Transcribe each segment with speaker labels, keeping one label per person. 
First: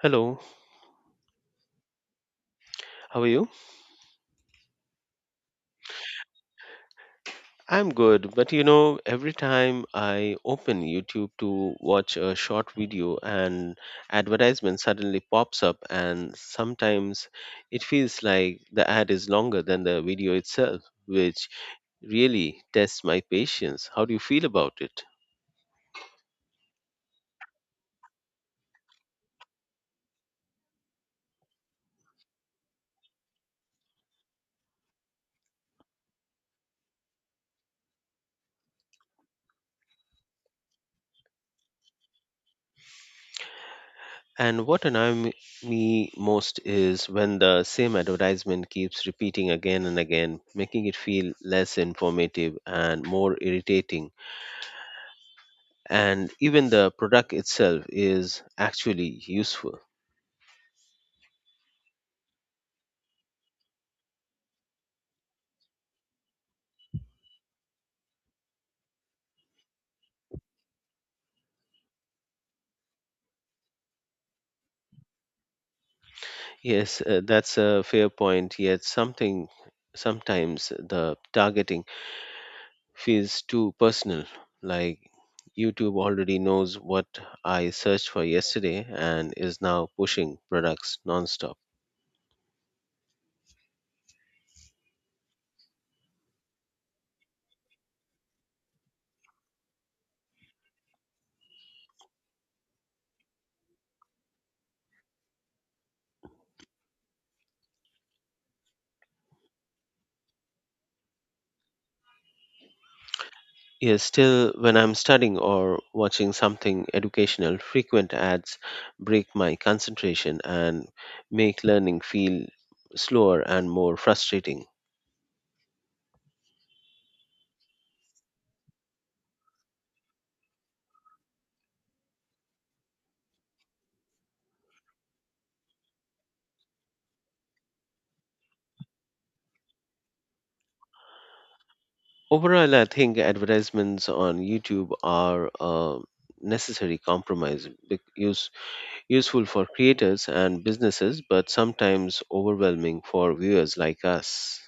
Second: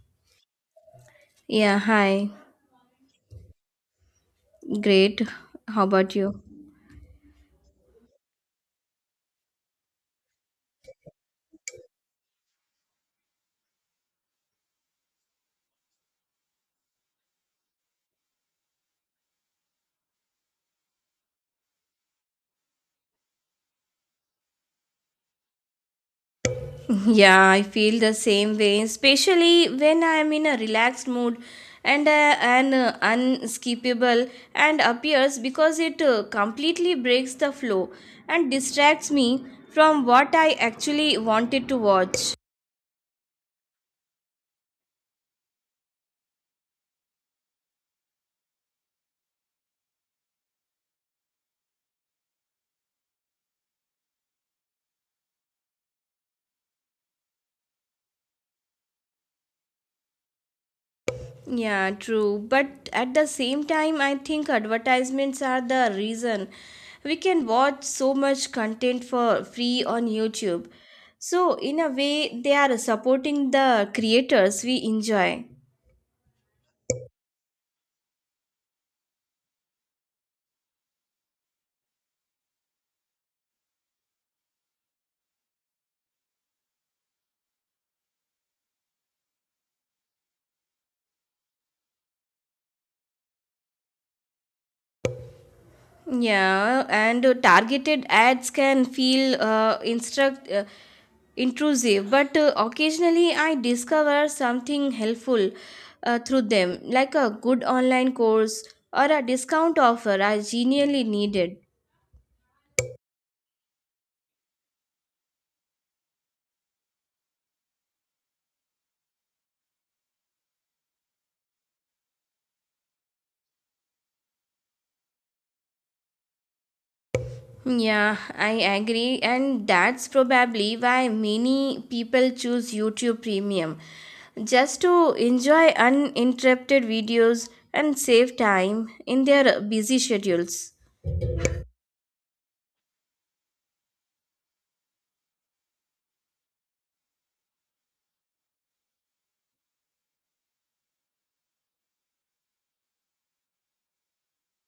Speaker 1: Hello,
Speaker 2: Yeah, hi.
Speaker 1: how are you?
Speaker 2: Great. How about you?
Speaker 1: I'm good, but you know, every time I open YouTube to watch a short video, an advertisement suddenly pops up, and sometimes it feels like the ad is longer than the video itself, which really tests my patience. How do you feel about it?
Speaker 2: Yeah, I feel the same way, especially when I am in a relaxed mood and an unskippable and appears because it completely breaks the flow and distracts me from what I actually wanted to watch.
Speaker 1: And what annoys me most is when the same advertisement keeps repeating again and again, making it feel less informative and more irritating. And even the product itself is actually useful.
Speaker 2: Yeah, true. But at the same time, I think advertisements are the reason we can watch so much content for free on YouTube. So, in a way, they are supporting the creators we enjoy.
Speaker 1: Yes, that's a fair point. Yet something sometimes the targeting feels too personal. Like YouTube already knows what I searched for yesterday and is now pushing products nonstop.
Speaker 2: Yeah, and targeted ads can feel instruct intrusive, but occasionally I discover something helpful through them, like a good online course or a discount offer I genuinely needed.
Speaker 1: Yes, still, when I'm studying or watching something educational, frequent ads break my concentration and make learning feel slower and more frustrating.
Speaker 2: Yeah, I agree, and that's probably why many people choose YouTube Premium just to enjoy uninterrupted videos and save time in their busy schedules.
Speaker 1: Overall, I think advertisements on YouTube are a necessary compromise, use, useful for creators and businesses, but sometimes overwhelming for viewers like us.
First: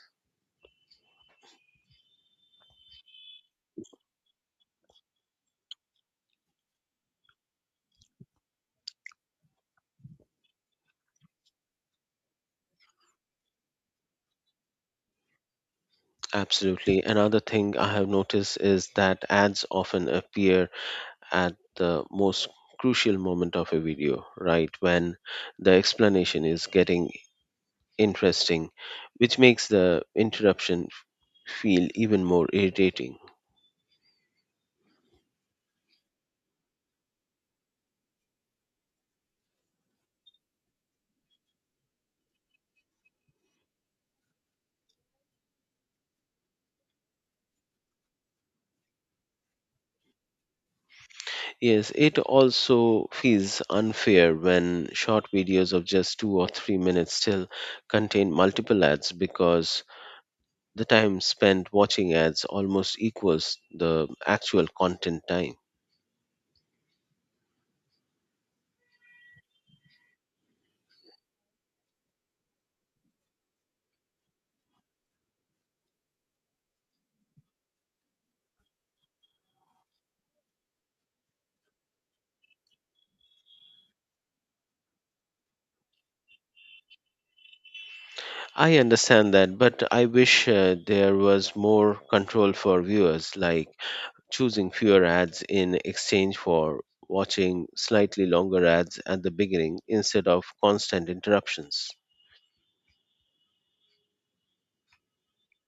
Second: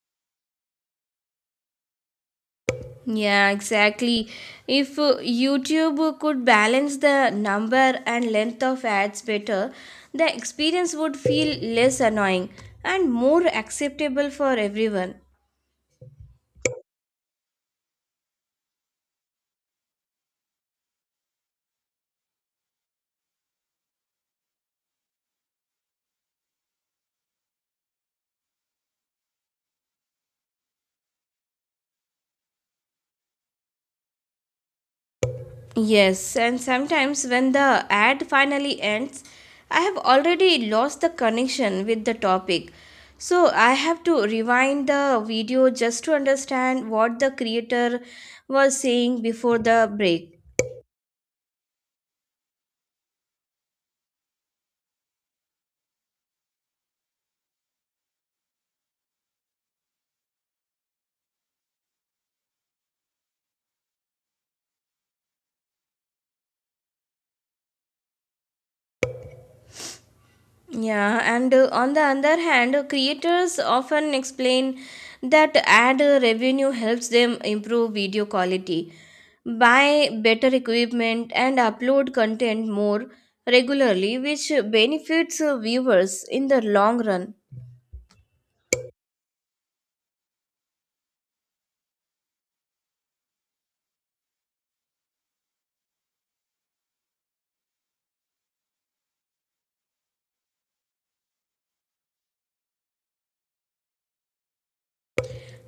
Speaker 2: Yeah, exactly. If YouTube could balance the number and length of ads better, the experience would feel less annoying and more acceptable for everyone.
Speaker 1: Absolutely. Another thing I have noticed is that ads often appear at the most crucial moment of a video, right when the explanation is getting interesting, which makes the interruption feel even more irritating.
Speaker 2: Yes, and sometimes when the ad finally ends, I have already lost the connection with the topic. So I have to rewind the video just to understand what the creator was saying before the break.
Speaker 1: Yes, it also feels unfair when short videos of just 2 or 3 minutes still contain multiple ads because the time spent watching ads almost equals the actual content time.
Speaker 2: Yeah, and on the other hand, creators often explain that ad revenue helps them improve video quality, buy better equipment, and upload content more regularly, which benefits viewers in the long run.
Speaker 1: I understand that, but I wish there was more control for viewers, like choosing fewer ads in exchange for watching slightly longer ads at the beginning instead of constant interruptions.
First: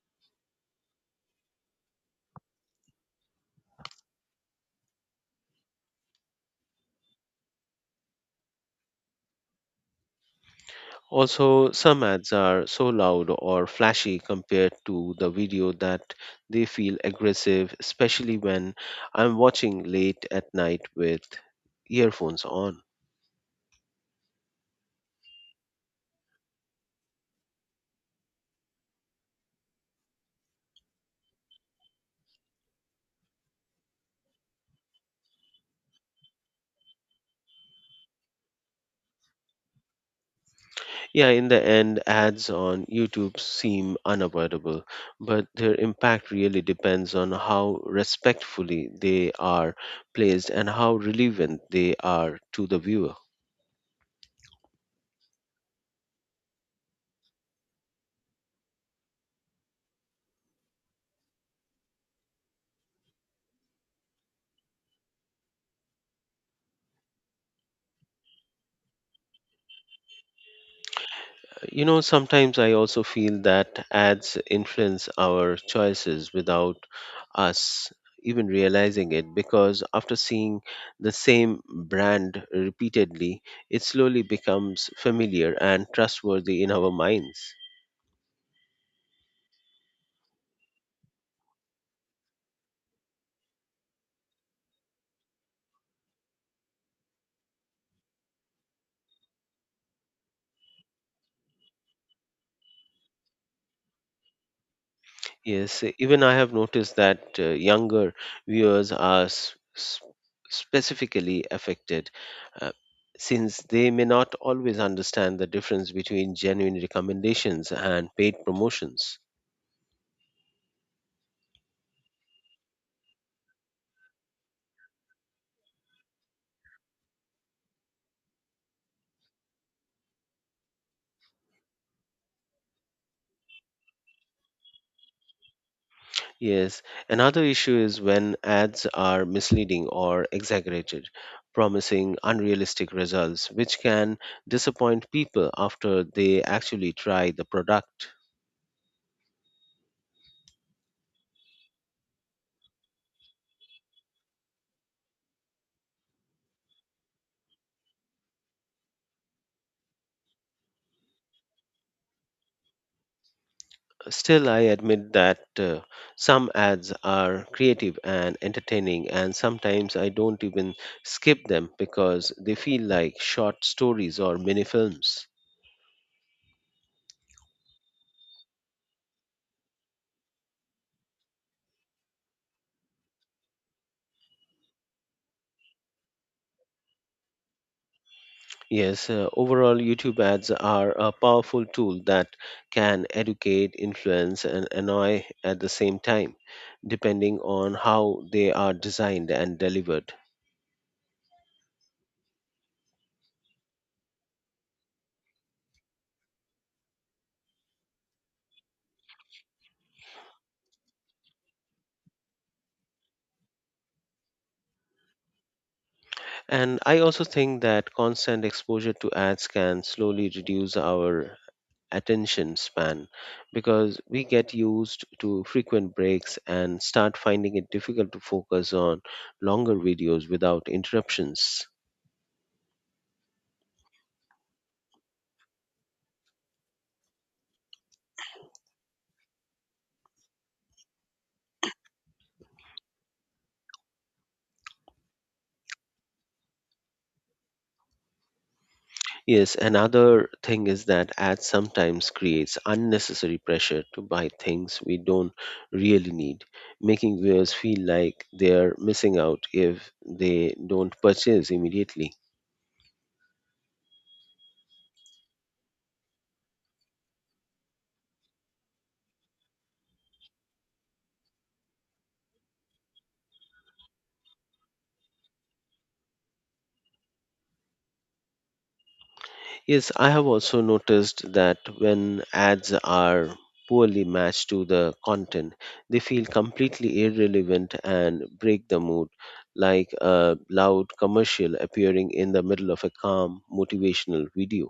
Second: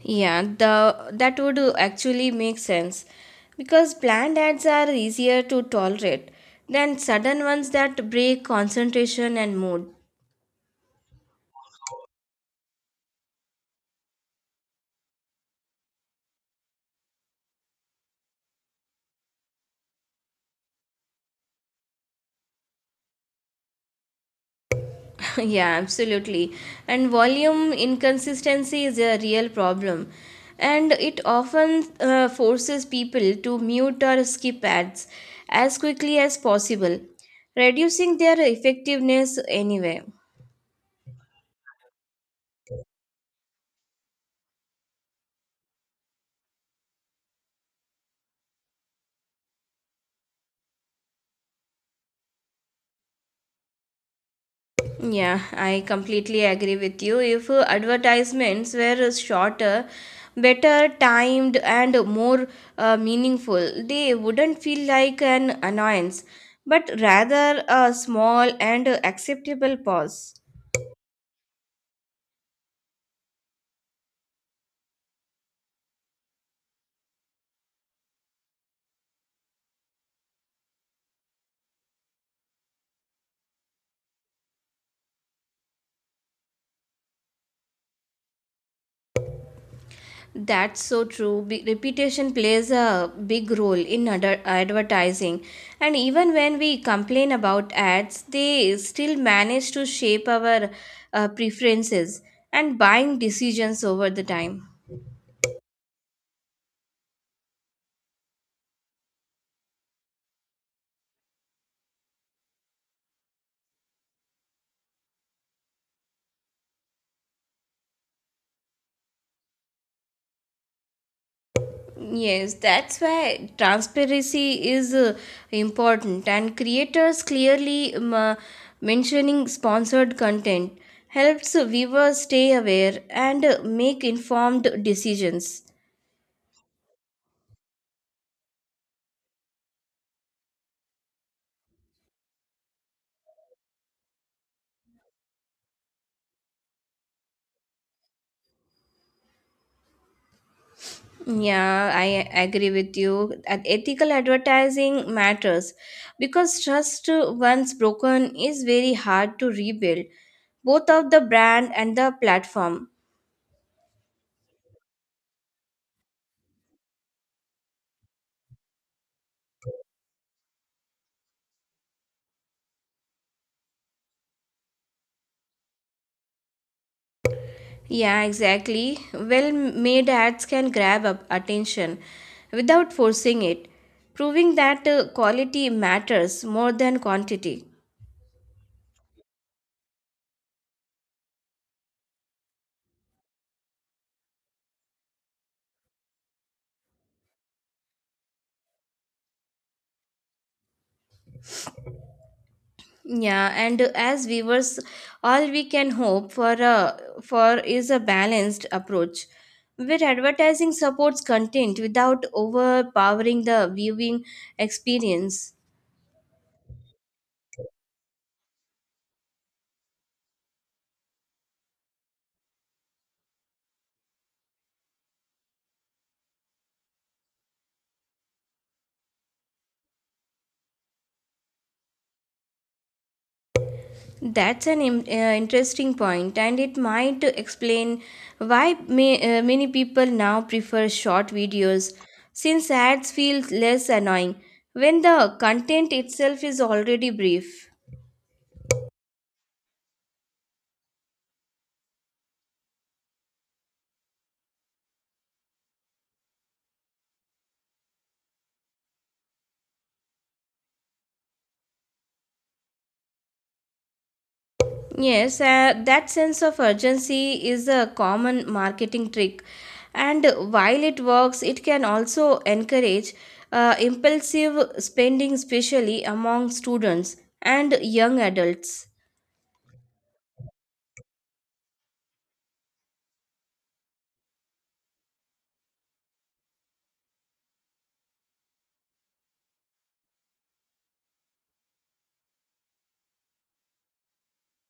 Speaker 2: Yeah, the that would actually make sense because planned ads are easier to tolerate than sudden ones that break concentration and mood.
Speaker 1: Also, some ads are so loud or flashy compared to the video that they feel aggressive, especially when I'm watching late at night with earphones on.
Speaker 2: Yeah, absolutely. And volume inconsistency is a real problem. And it often forces people to mute or skip ads as quickly as possible, reducing their effectiveness anyway.
Speaker 1: Yeah, in the end, ads on YouTube seem unavoidable, but their impact really depends on how respectfully they are placed and how relevant they are to the viewer.
Speaker 2: Yeah, I completely agree with you. If advertisements were shorter, better timed, and more meaningful, they wouldn't feel like an annoyance, but rather a small and acceptable pause.
Speaker 1: You know, sometimes I also feel that ads influence our choices without us even realizing it because after seeing the same brand repeatedly, it slowly becomes familiar and trustworthy in our minds.
Speaker 2: That's so true. Reputation plays a big role in advertising. And even when we complain about ads, they still manage to shape our preferences and buying decisions over the time.
Speaker 1: Yes, even I have noticed that younger viewers are specifically affected, uh, since they may not always understand the difference between genuine recommendations and paid promotions.
Speaker 2: Yes, that's why transparency is important, and creators clearly mentioning sponsored content helps viewers stay aware and make informed decisions.
Speaker 1: Yes, another issue is when ads are misleading or exaggerated, promising unrealistic results, which can disappoint people after they actually try the product.
Speaker 2: Yeah, I agree with you. And ethical advertising matters because trust once broken is very hard to rebuild, both of the brand and the platform.
Speaker 1: Still, I admit that some ads are creative and entertaining, and sometimes I don't even skip them because they feel like short stories or mini films.
Speaker 2: Yeah, exactly. Well made ads can grab up attention without forcing it, proving that quality matters more than quantity.
Speaker 1: Yes, overall, YouTube ads are a powerful tool that can educate, influence, and annoy at the same time, depending on how they are designed and delivered.
Speaker 2: Yeah, and as viewers, all we can hope for is a balanced approach where advertising supports content without overpowering the viewing experience.
Speaker 1: And I also think that constant exposure to ads can slowly reduce our attention span because we get used to frequent breaks and start finding it difficult to focus on longer videos without interruptions.
Speaker 2: That's an interesting point, and it might explain why many people now prefer short videos since ads feel less annoying when the content itself is already brief.
Speaker 1: Yes, another thing is that ads sometimes creates unnecessary pressure to buy things we don't really need, making viewers feel like they're missing out if they don't purchase immediately.
Speaker 2: Yes, that sense of urgency is a common marketing trick. And while it works, it can also encourage impulsive spending, especially among students and young adults.
Speaker 1: Yes, I have also noticed that when ads are poorly matched to the content, they feel completely irrelevant and break the mood, like a loud commercial appearing in the middle of a calm, motivational video.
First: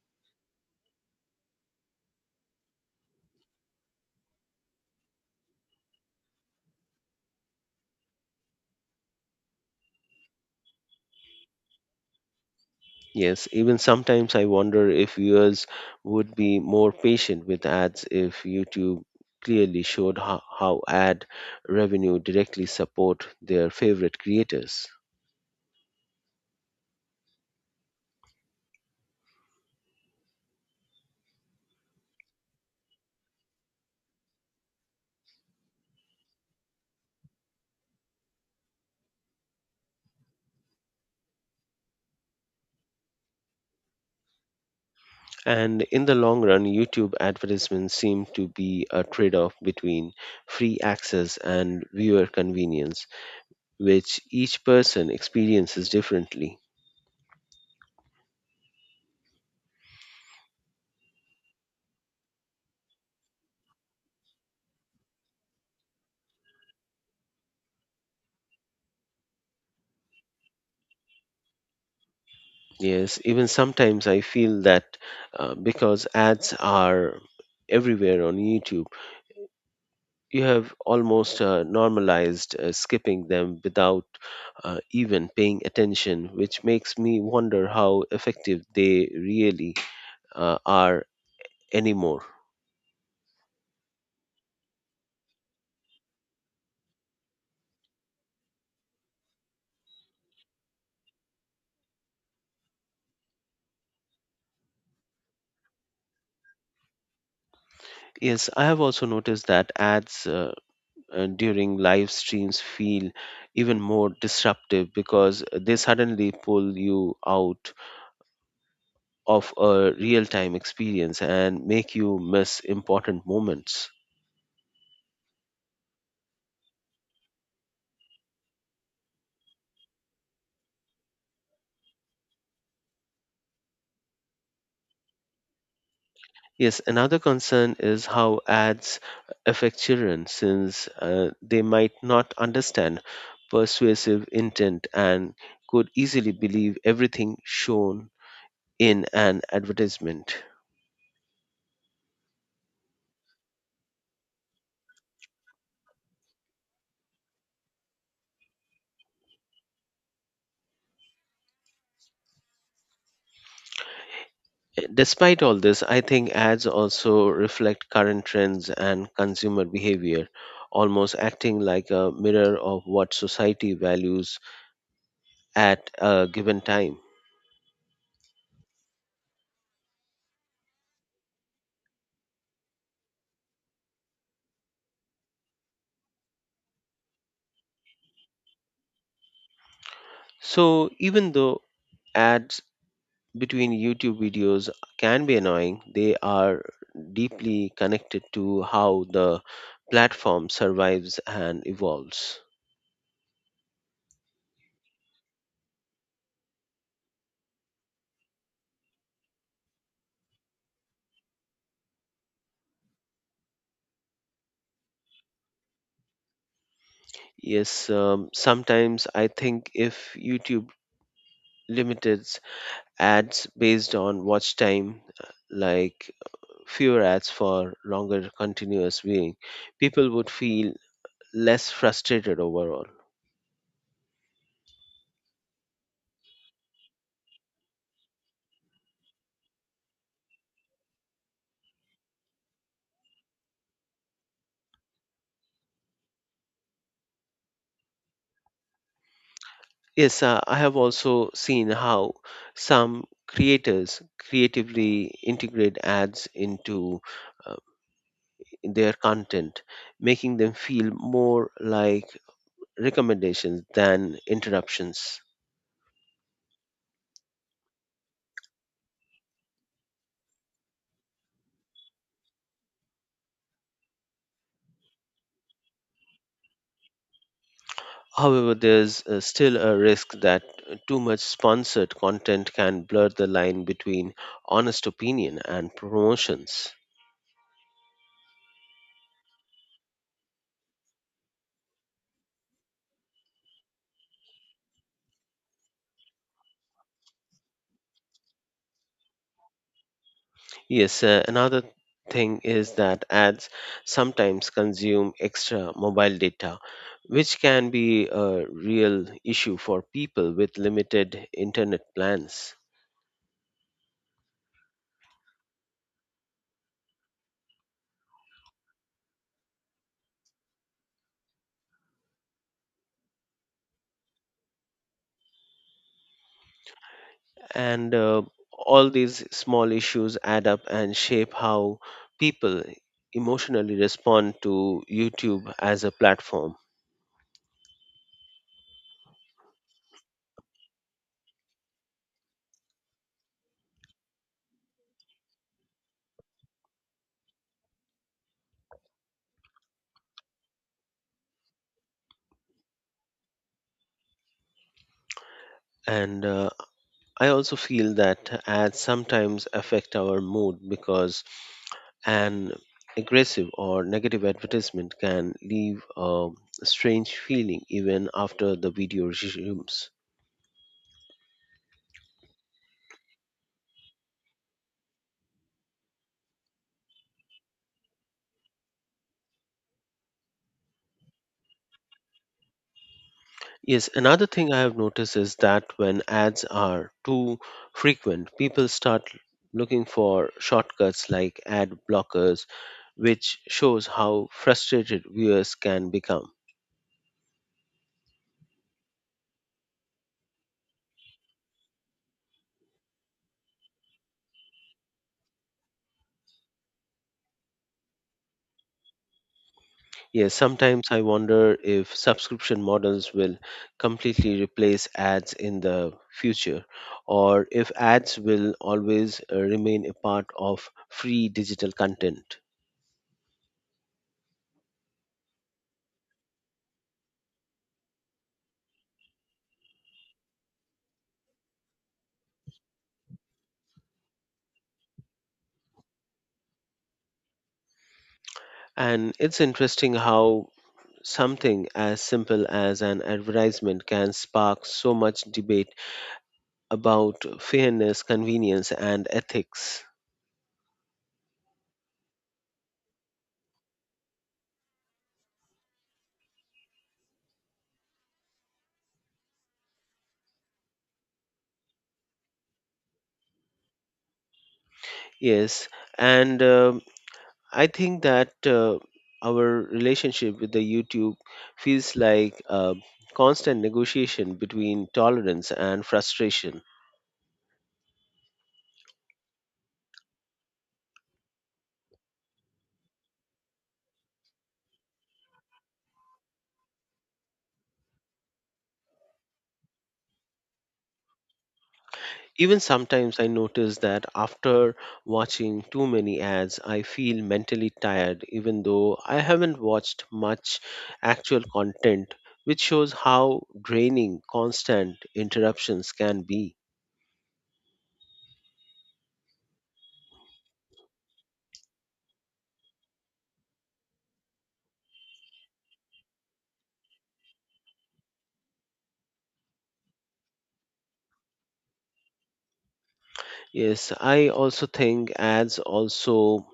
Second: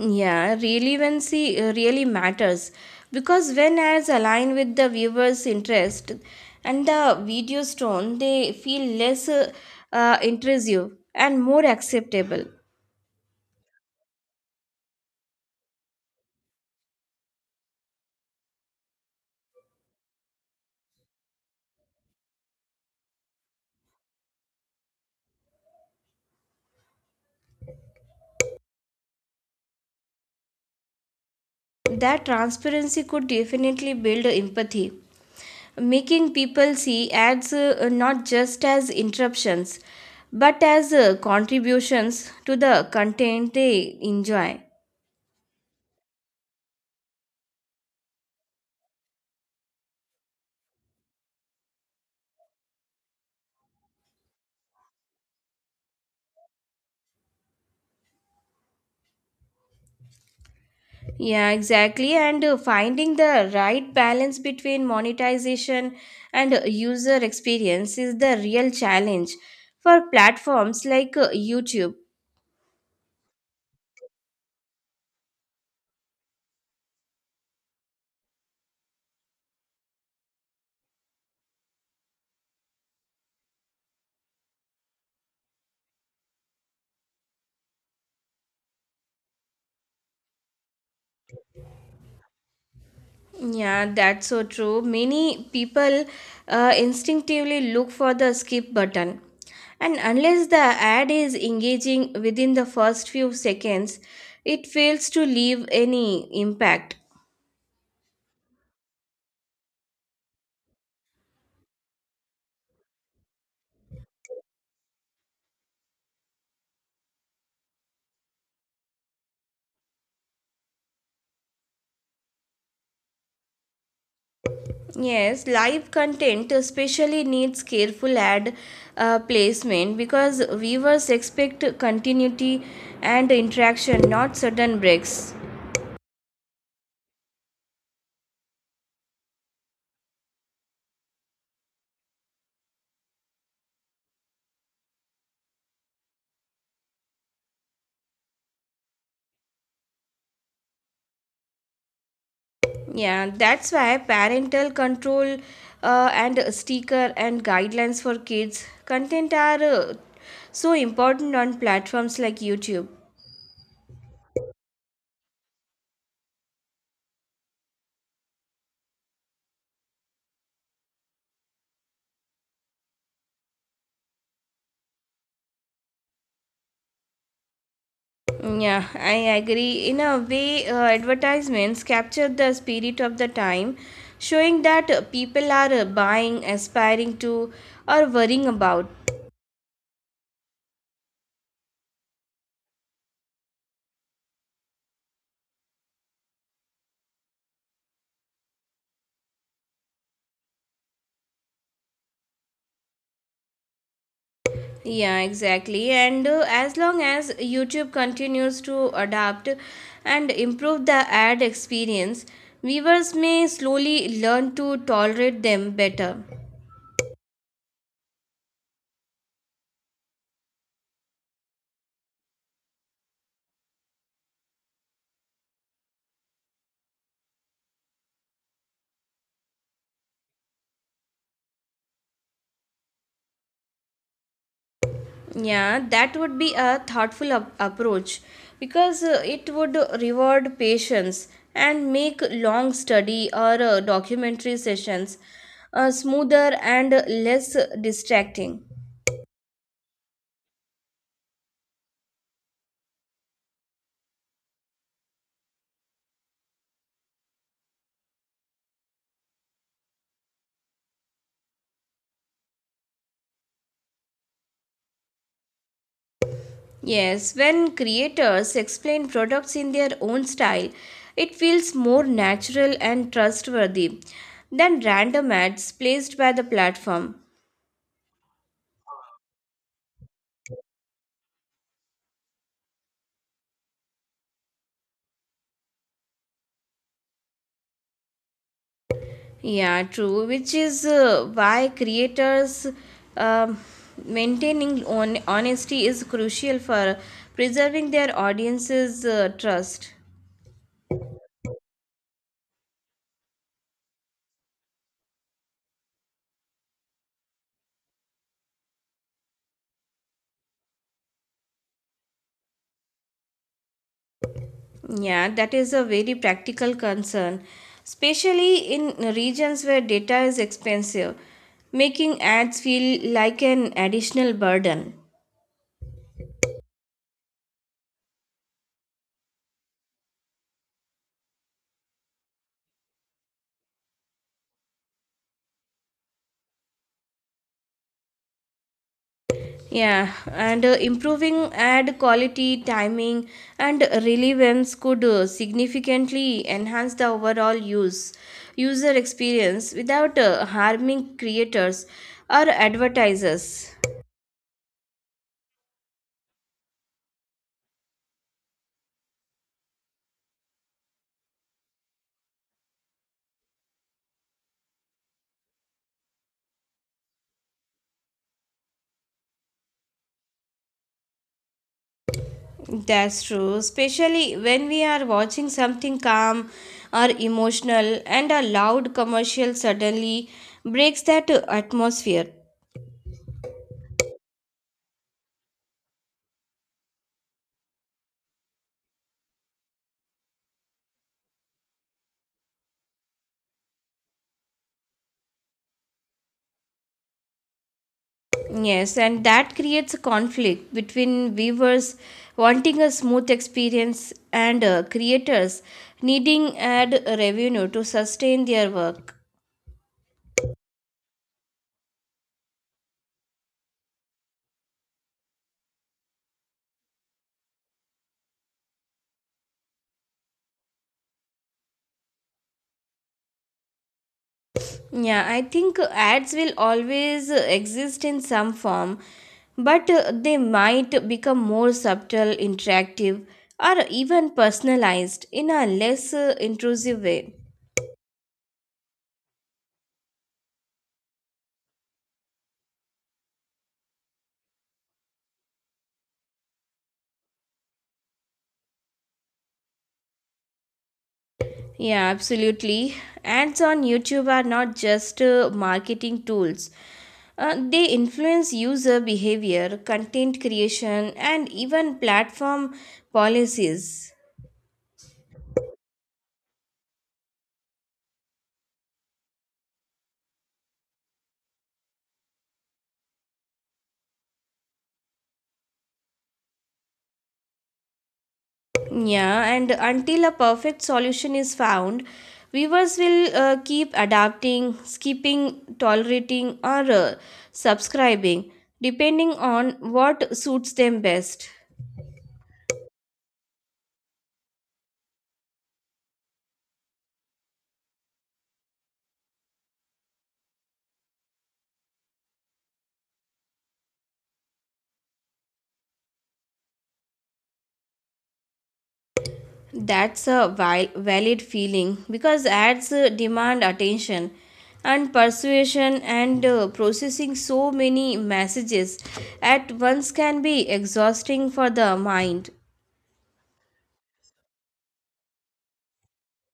Speaker 2: Yeah, relevancy really matters because when ads align with the viewer's interest and the video's tone, they feel less intrusive and more acceptable.
Speaker 1: Yes, even sometimes I wonder if viewers would be more patient with ads if YouTube clearly showed how ad revenue directly support their favorite creators.
Speaker 2: That transparency could definitely build empathy, making people see ads not just as interruptions but as contributions to the content they enjoy.
Speaker 1: And in the long run, YouTube advertisements seem to be a trade off between free access and viewer convenience, which each person experiences differently.
Speaker 2: Yeah, exactly. And finding the right balance between monetization and user experience is the real challenge for platforms like YouTube.
Speaker 1: Yes, even sometimes I feel that because ads are everywhere on YouTube, you have almost normalized skipping them without even paying attention, which makes me wonder how effective they really are anymore.
Speaker 2: Yeah, that's so true. Many people instinctively look for the skip button. And unless the ad is engaging within the first few seconds, it fails to leave any impact.
Speaker 1: Yes, I have also noticed that ads during live streams feel even more disruptive because they suddenly pull you out of a real time experience and make you miss important moments.
Speaker 2: Yes, live content especially needs careful ad placement because viewers expect continuity and interaction, not sudden breaks.
Speaker 1: Yes, another concern is how ads affect children since they might not understand persuasive intent and could easily believe everything shown in an advertisement.
Speaker 2: Yeah, that's why parental control and sticker and guidelines for kids content are so important on platforms like YouTube.
Speaker 1: Despite all this, I think ads also reflect current trends and consumer behavior, almost acting like a mirror of what society values at a given time.
Speaker 2: Yeah, I agree. In a way, advertisements capture the spirit of the time, showing that people are buying, aspiring to, or worrying about.
Speaker 1: So, even though ads between YouTube videos can be annoying, they are deeply connected to how the platform survives and evolves.
Speaker 2: Yeah, exactly. And as long as YouTube continues to adapt and improve the ad experience, viewers may slowly learn to tolerate them better.
Speaker 1: Yes, sometimes I think if YouTube limited ads based on watch time, like fewer ads for longer continuous viewing, people would feel less frustrated overall.
Speaker 2: Yeah, that would be a thoughtful approach because it would reward patience and make long study or documentary sessions smoother and less distracting.
Speaker 1: Yes, I have also seen how some creators creatively integrate ads into uh, their content, making them feel more like recommendations than interruptions.
Speaker 2: Yes, when creators explain products in their own style, it feels more natural and trustworthy than random ads placed by the platform.
Speaker 1: However, there's still a risk that too much sponsored content can blur the line between honest opinion and promotions.
Speaker 2: Yeah, true, which is why creators um maintaining on honesty is crucial for preserving their audience's trust.
Speaker 1: Yes, another thing is that ads sometimes consume extra mobile data, which can be a real issue for people with limited internet plans.
Speaker 2: Yeah, that is a very practical concern, especially in regions where data is expensive, making ads feel like an additional burden.
Speaker 1: And all these small issues add up and shape how people emotionally respond to YouTube as a platform.
Speaker 2: Yeah, and improving ad quality, timing, and relevance could significantly enhance the overall user experience without harming creators or advertisers.
Speaker 1: And I also feel that ads sometimes affect our mood because an aggressive or negative advertisement can leave a strange feeling even after the video resumes.
Speaker 2: That's true, especially when we are watching something calm or emotional and a loud commercial suddenly breaks that atmosphere.
Speaker 1: Yes, another thing I have noticed is that when ads are too frequent, people start looking for shortcuts like ad blockers, which shows how frustrated viewers can become.
Speaker 2: Yes, and that creates a conflict between viewers wanting a smooth experience and creators needing ad revenue to sustain their work.
Speaker 1: Yes, sometimes I wonder if subscription models will completely replace ads in the future, or if ads will always remain a part of free digital content.
Speaker 2: Yeah, I think ads will always exist in some form, but they might become more subtle, interactive, or even personalized in a less intrusive way.
Speaker 1: And it's interesting how something as simple as an advertisement can spark so much debate about fairness, convenience, and ethics.
Speaker 2: Yeah, absolutely. Ads on YouTube are not just marketing tools. They influence user behavior, content creation, and even platform policies.
Speaker 1: Yes, and I think that our relationship with the YouTube feels like a constant negotiation between tolerance and frustration.
Speaker 2: Yeah, and until a perfect solution is found, viewers will keep adapting, skipping, tolerating, or subscribing, depending on what suits them best.
Speaker 1: Even sometimes I notice that after watching too many ads, I feel mentally tired, even though I haven't watched much actual content, which shows how draining constant interruptions can be.
Speaker 2: That's a valid feeling because ads demand attention and persuasion, and processing so many messages at once can be exhausting for the mind.
Speaker 1: Yes, I also think ads also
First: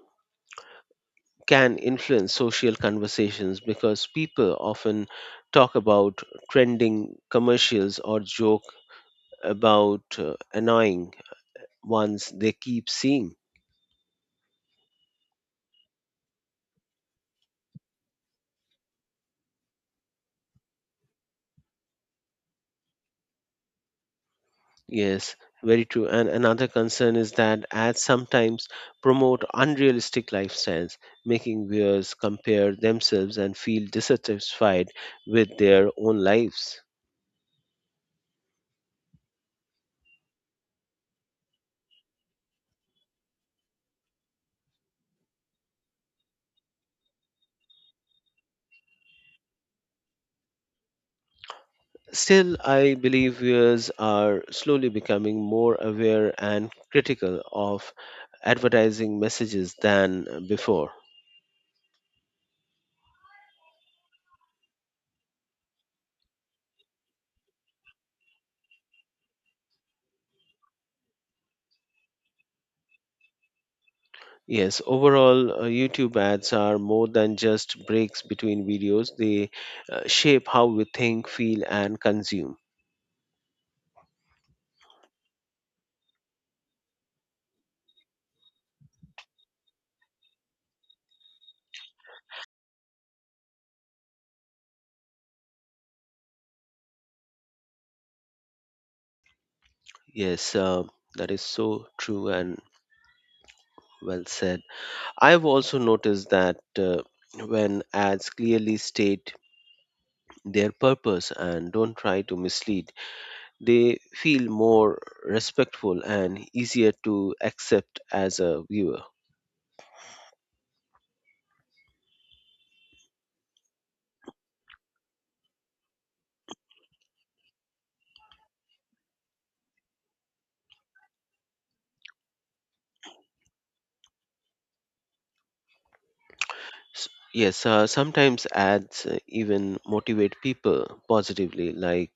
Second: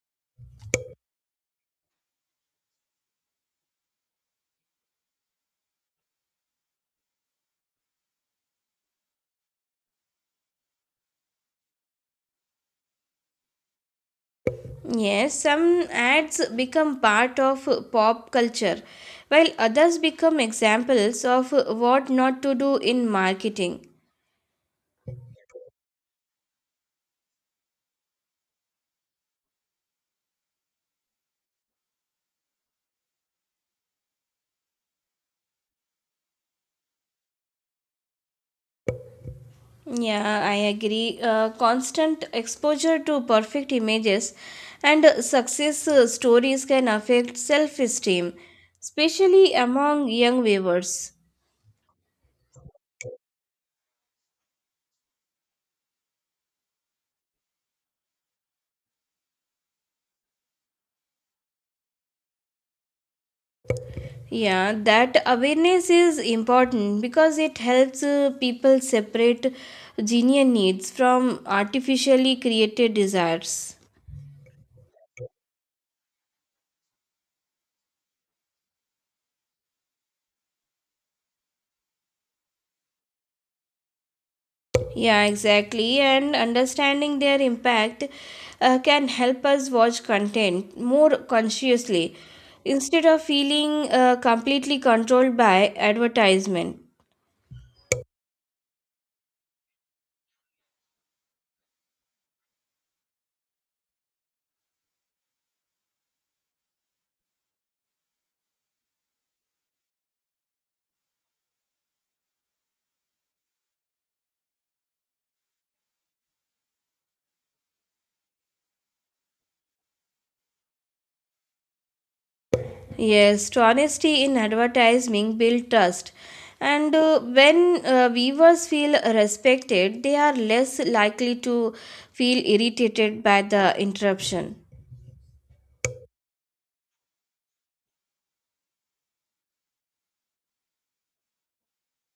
Speaker 1: can influence social conversations because people often talk about trending commercials or joke about annoying ones they keep seeing.
Speaker 2: Yes, some ads become part of pop culture, while others become examples of what not to do in marketing.
Speaker 1: Yes, very true. And another concern is that ads sometimes promote unrealistic lifestyles, making viewers compare themselves and feel dissatisfied with their own lives.
Speaker 2: Yeah, I agree. Constant exposure to perfect images and success stories can affect self esteem, especially among young viewers.
Speaker 1: Still, I believe viewers are slowly becoming more aware and critical of advertising messages than before.
Speaker 2: Yeah, that awareness is important because it helps people separate genuine needs from artificially created desires.
Speaker 1: Yes, overall, YouTube ads are more than just breaks between videos, they shape how we think, feel, and consume.
Speaker 2: Yeah, exactly. And understanding their impact can help us watch content more consciously instead of feeling completely controlled by advertisement.
Speaker 1: Yes, that is so true and well said. I've also noticed that when ads clearly state their purpose and don't try to mislead, they feel more respectful and easier to accept as a viewer.
Speaker 2: Yes, to honesty in advertising build trust. And when viewers feel respected, they are less likely to feel irritated by the interruption.
Speaker 1: S- Yes, sometimes ads even motivate people positively, like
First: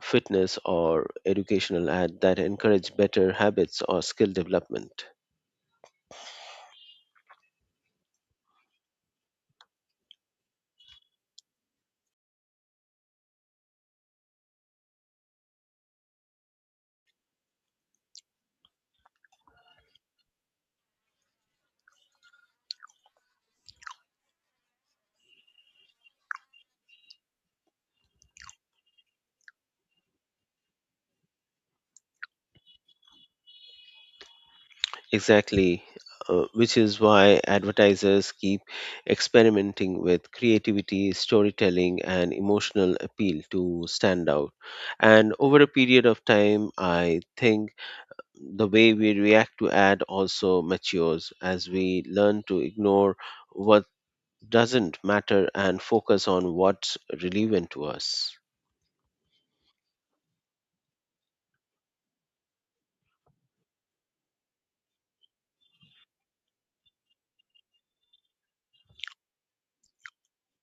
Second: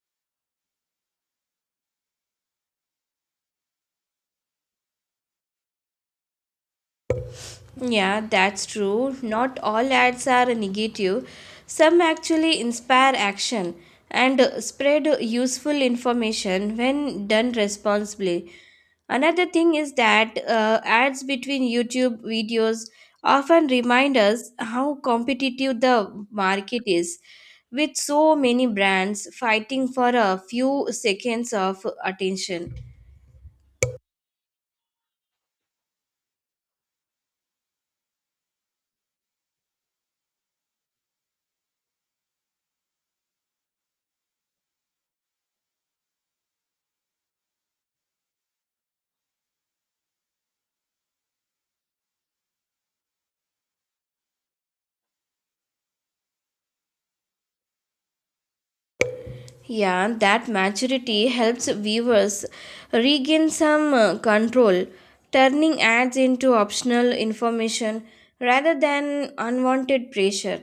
Speaker 1: fitness or educational ad that encourage better habits or skill development.
Speaker 2: Yeah, that's true. Not all ads are negative. Some actually inspire action and spread useful information when done responsibly. Another thing is that ads between YouTube videos often remind us how competitive the market is, with so many brands fighting for a few seconds of attention.
Speaker 1: Exactly, which is why advertisers keep experimenting with creativity, storytelling, and emotional appeal to stand out. And over a period of time, I think the way we react to ad also matures as we learn to ignore what doesn't matter and focus on what's relevant to us.
Speaker 2: Yeah, that maturity helps viewers regain some control, turning ads into optional information rather than unwanted pressure.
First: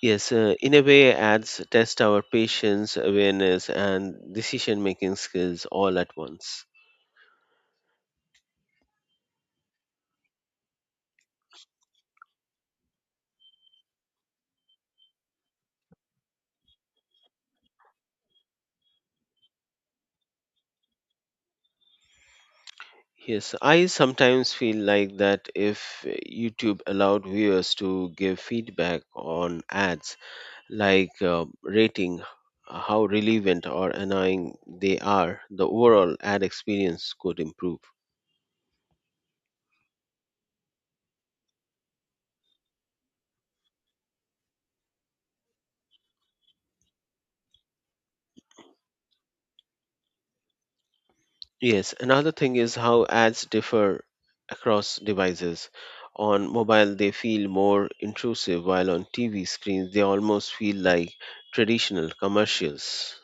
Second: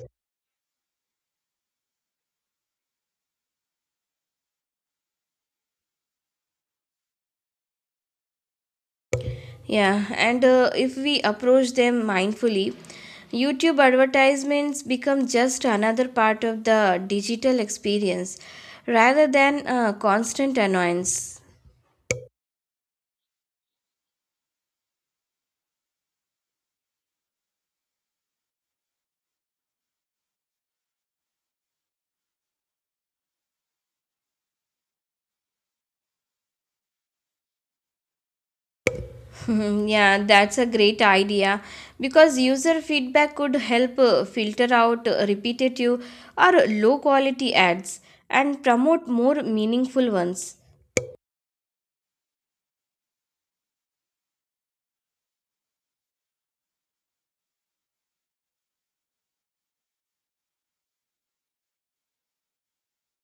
Speaker 1: Yes, in a way, ads test our patience, awareness, and decision making skills all at once.
Speaker 2: Yeah, and if we approach them mindfully, YouTube advertisements become just another part of the digital experience rather than a constant annoyance.
Speaker 1: Yes, I sometimes feel like that if YouTube allowed viewers to give feedback on ads, like rating how relevant or annoying they are, the overall ad experience could improve.
Speaker 2: Mhm, yeah, that's a great idea because user feedback could help filter out repetitive or low quality ads and promote more meaningful ones.
Speaker 1: Yes, another thing is how ads differ across devices. On mobile, they feel more intrusive, while on TV screens, they almost feel like traditional commercials.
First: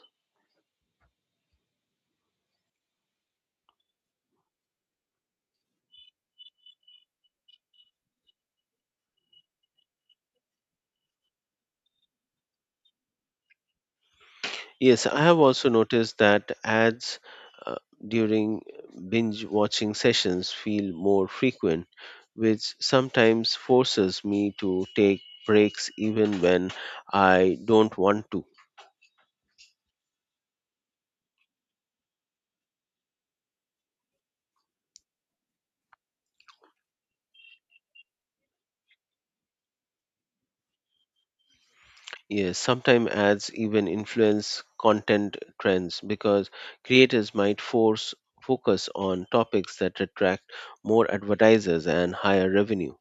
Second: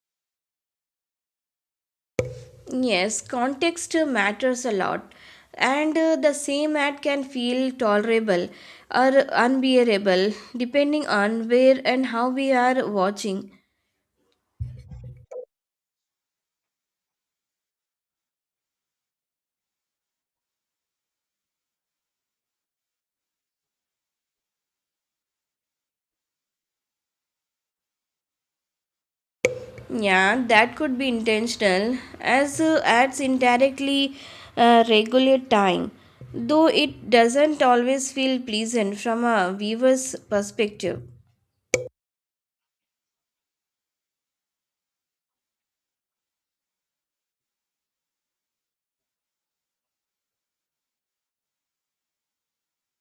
Speaker 2: Yes, context matters a lot, and the same ad can feel tolerable or unbearable depending on where and how we are watching.
Speaker 1: Yes, I have also noticed that ads uh, during binge watching sessions feel more frequent, which sometimes forces me to take breaks even when I don't want to.
Speaker 2: Yeah, that could be intentional, as ads indirectly regulate time, though it doesn't always feel pleasant from a viewer's perspective.
Speaker 1: Yes, sometimes ads even influence content trends because creators might force focus on topics that attract more advertisers and higher revenue.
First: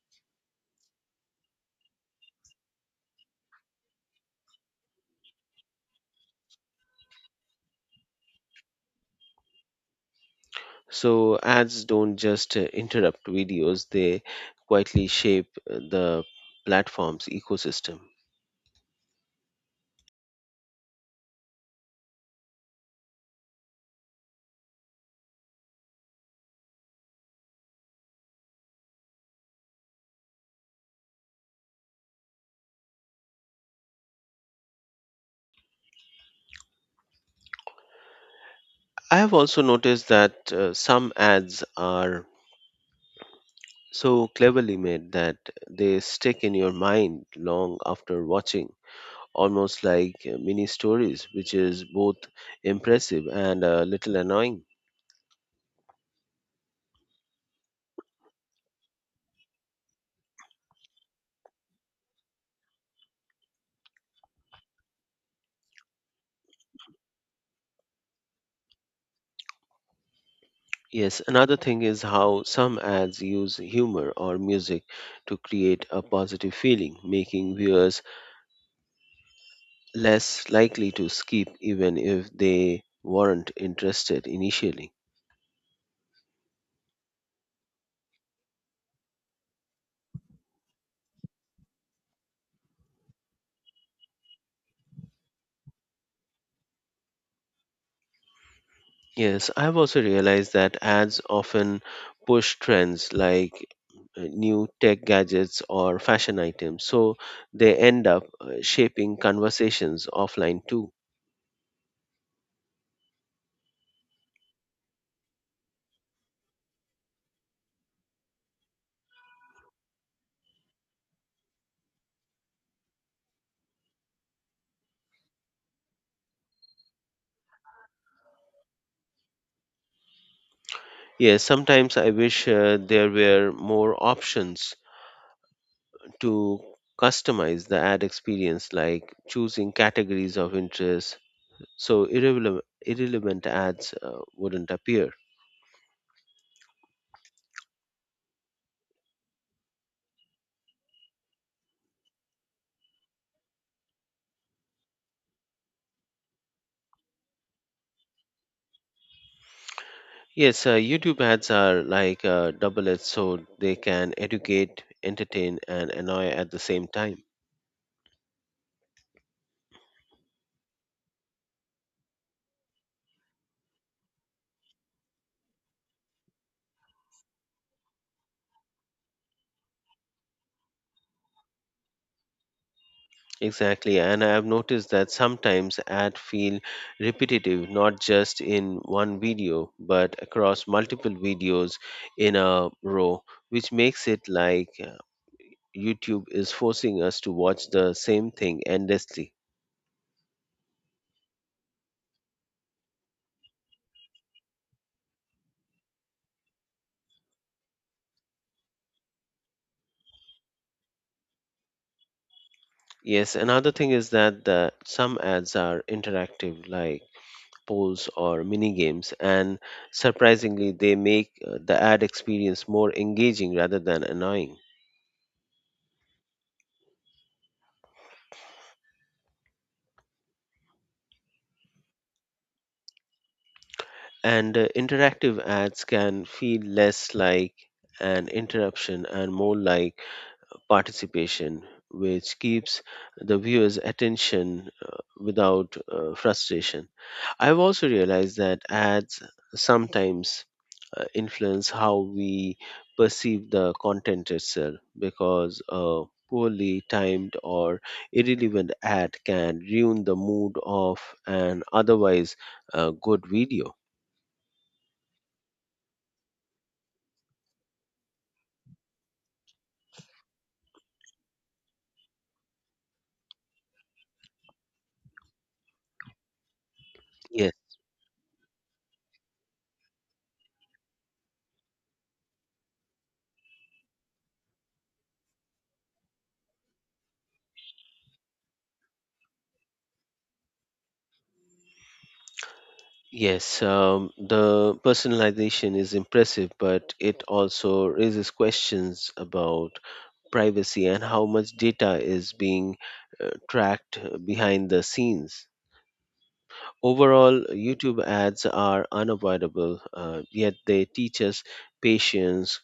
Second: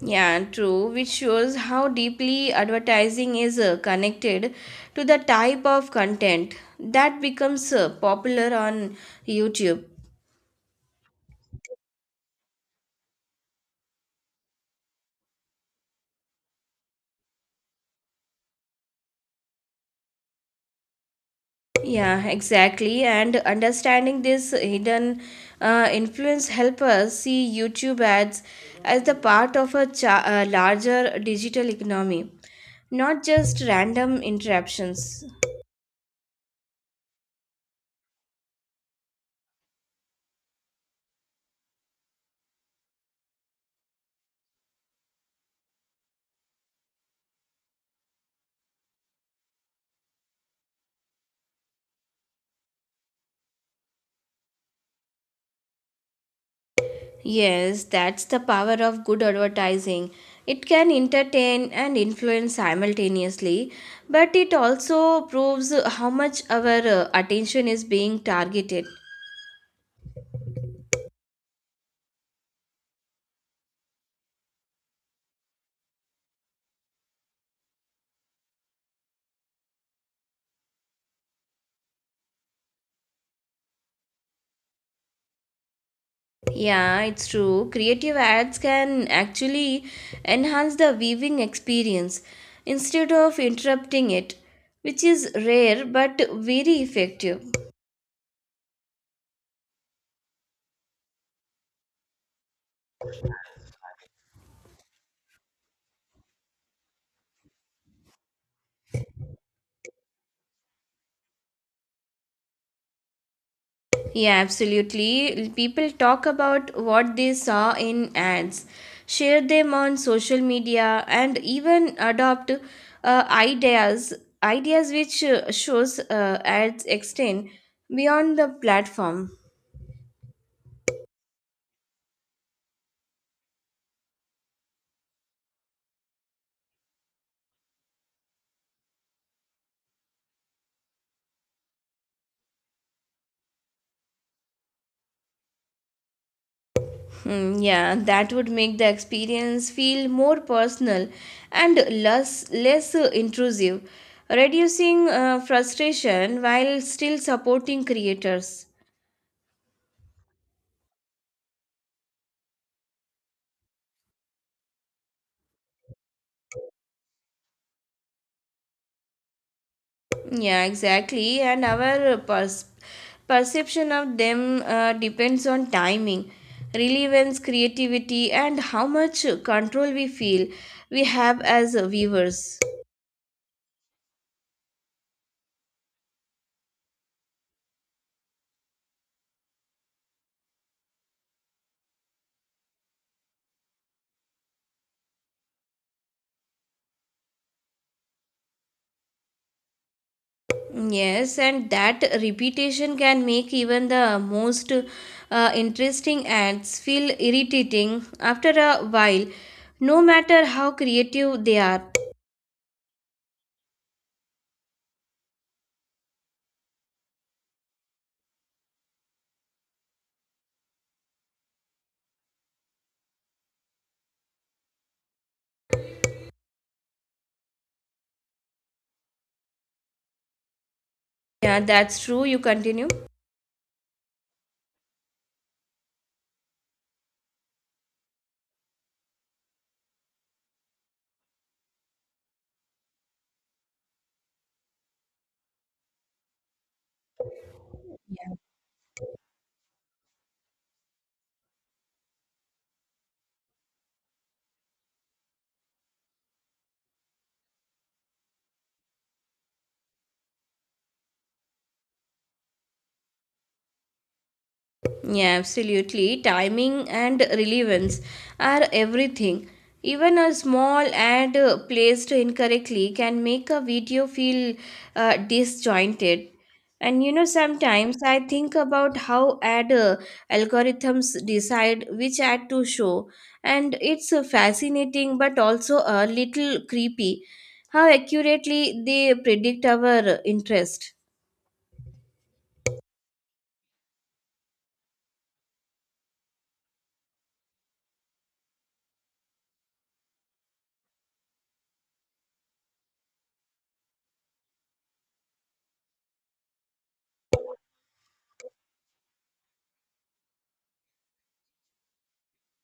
Speaker 2: Yeah, true, which shows how deeply advertising is connected to the type of content that becomes popular on YouTube.
Speaker 1: So ads don't just interrupt videos, they quietly shape the platform's ecosystem.
Speaker 2: Yeah, exactly. And understanding this hidden influence help us see YouTube ads as the part of a larger digital economy, not just random interruptions.
Speaker 1: I have also noticed that some ads are so cleverly made that they stick in your mind long after watching, almost like mini stories, which is both impressive and a little annoying.
Speaker 2: Yes, that's the power of good advertising. It can entertain and influence simultaneously, but it also proves how much our attention is being targeted.
Speaker 1: Yes, another thing is how some ads use humor or music to create a positive feeling, making viewers less likely to skip even if they weren't interested initially.
Speaker 2: Yeah, it's true. Creative ads can actually enhance the viewing experience instead of interrupting it, which is rare but very effective.
Speaker 1: Yes, I've also realized that ads often push trends like new tech gadgets or fashion items, so they end up shaping conversations offline too.
Speaker 2: Yeah, absolutely. People talk about what they saw in ads, share them on social media, and even adopt uh, ideas ideas, which shows ads extend beyond the platform.
Speaker 1: Yes, sometimes I wish there were more options to customize the ad experience, like choosing categories of interest so irrelevant ads wouldn't appear.
Speaker 2: Hmm, yeah, that would make the experience feel more personal and less intrusive, reducing frustration while still supporting creators.
Speaker 1: Yes, YouTube ads are like a double edged sword. They can educate, entertain, and annoy at the same time.
Speaker 2: Yeah, exactly. And our perception of them depends on timing, relevance, creativity, and how much control we feel we have as viewers.
Speaker 1: Exactly, and I have noticed that sometimes ads feel repetitive, not just in one video, but across multiple videos in a row, which makes it like YouTube is forcing us to watch the same thing endlessly.
Speaker 2: Yes, and that repetition can make even the most interesting ads feel irritating after a while, no matter how creative they are.
Speaker 1: Yes, another thing is that some ads are interactive, like polls or mini games, and surprisingly, they make the ad experience more engaging rather than annoying.
Speaker 2: Yeah, that's true. You continue.
Speaker 1: And interactive ads can feel less like an interruption and more like participation, which keeps the viewer's attention without frustration. I've also realized that ads sometimes influence how we perceive the content itself because a poorly timed or irrelevant ad can ruin the mood of an otherwise good video.
Speaker 2: Yeah, absolutely. Timing and relevance are everything. Even a small ad placed incorrectly can make a video feel disjointed. And you know,
Speaker 1: Yes,
Speaker 2: sometimes I think about how ad algorithms decide which ad to show, and it's fascinating but also a little creepy how accurately they predict our interest.
Speaker 1: yes, the personalization is impressive, but it also raises questions about privacy and how much data is being tracked behind the scenes. Overall, YouTube ads are unavoidable, yet they teach us patience,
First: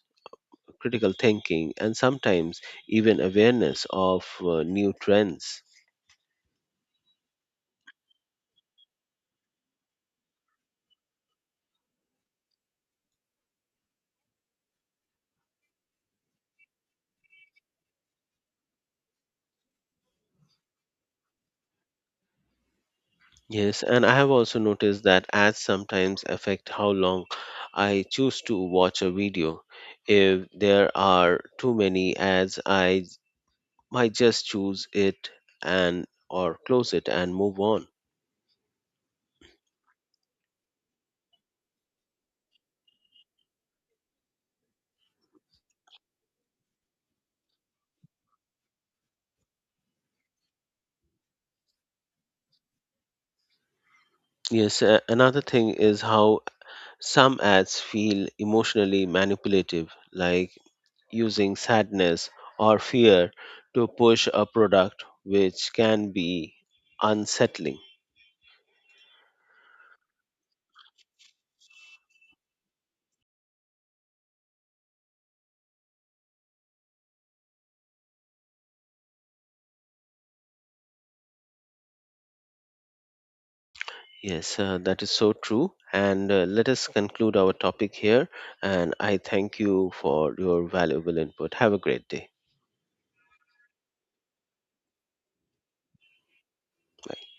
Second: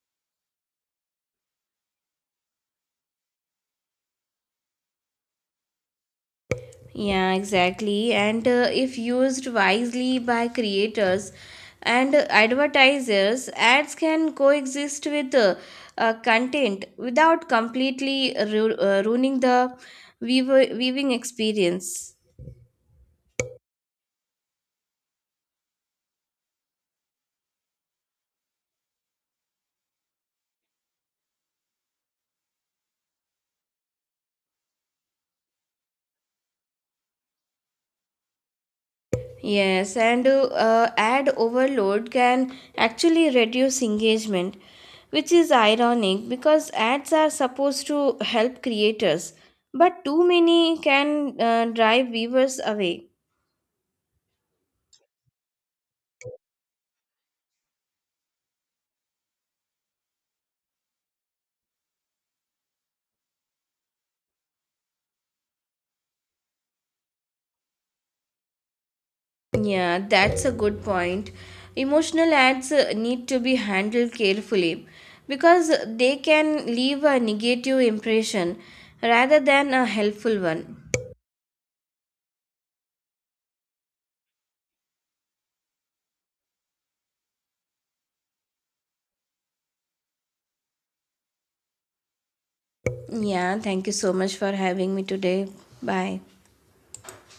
Speaker 1: critical thinking, and sometimes even awareness of new trends.
Speaker 2: Yeah, exactly. And if used wisely by creators and advertisers, ads can coexist with content without completely ruining the viewing experience.
Speaker 1: Yes, and I have also noticed that ads sometimes affect how long I choose to watch a video. If there are too many ads, I might just choose it and or close it and move on.
Speaker 2: Yes, and ad overload can actually reduce engagement, which is ironic because ads are supposed to help creators, but too many can drive viewers away.
Speaker 1: Yes, another thing is how some ads feel emotionally manipulative, like using sadness or fear to push a product, which can be unsettling.
Speaker 2: Yeah, that's a good point. Emotional ads need to be handled carefully because they can leave a negative impression rather than a helpful one.
Speaker 1: Yes, that is so true. And let us conclude our topic here. And I thank you for your valuable input. Have a great day.
Speaker 2: Yeah, thank you so much for having me today. Bye.
Speaker 1: Bye.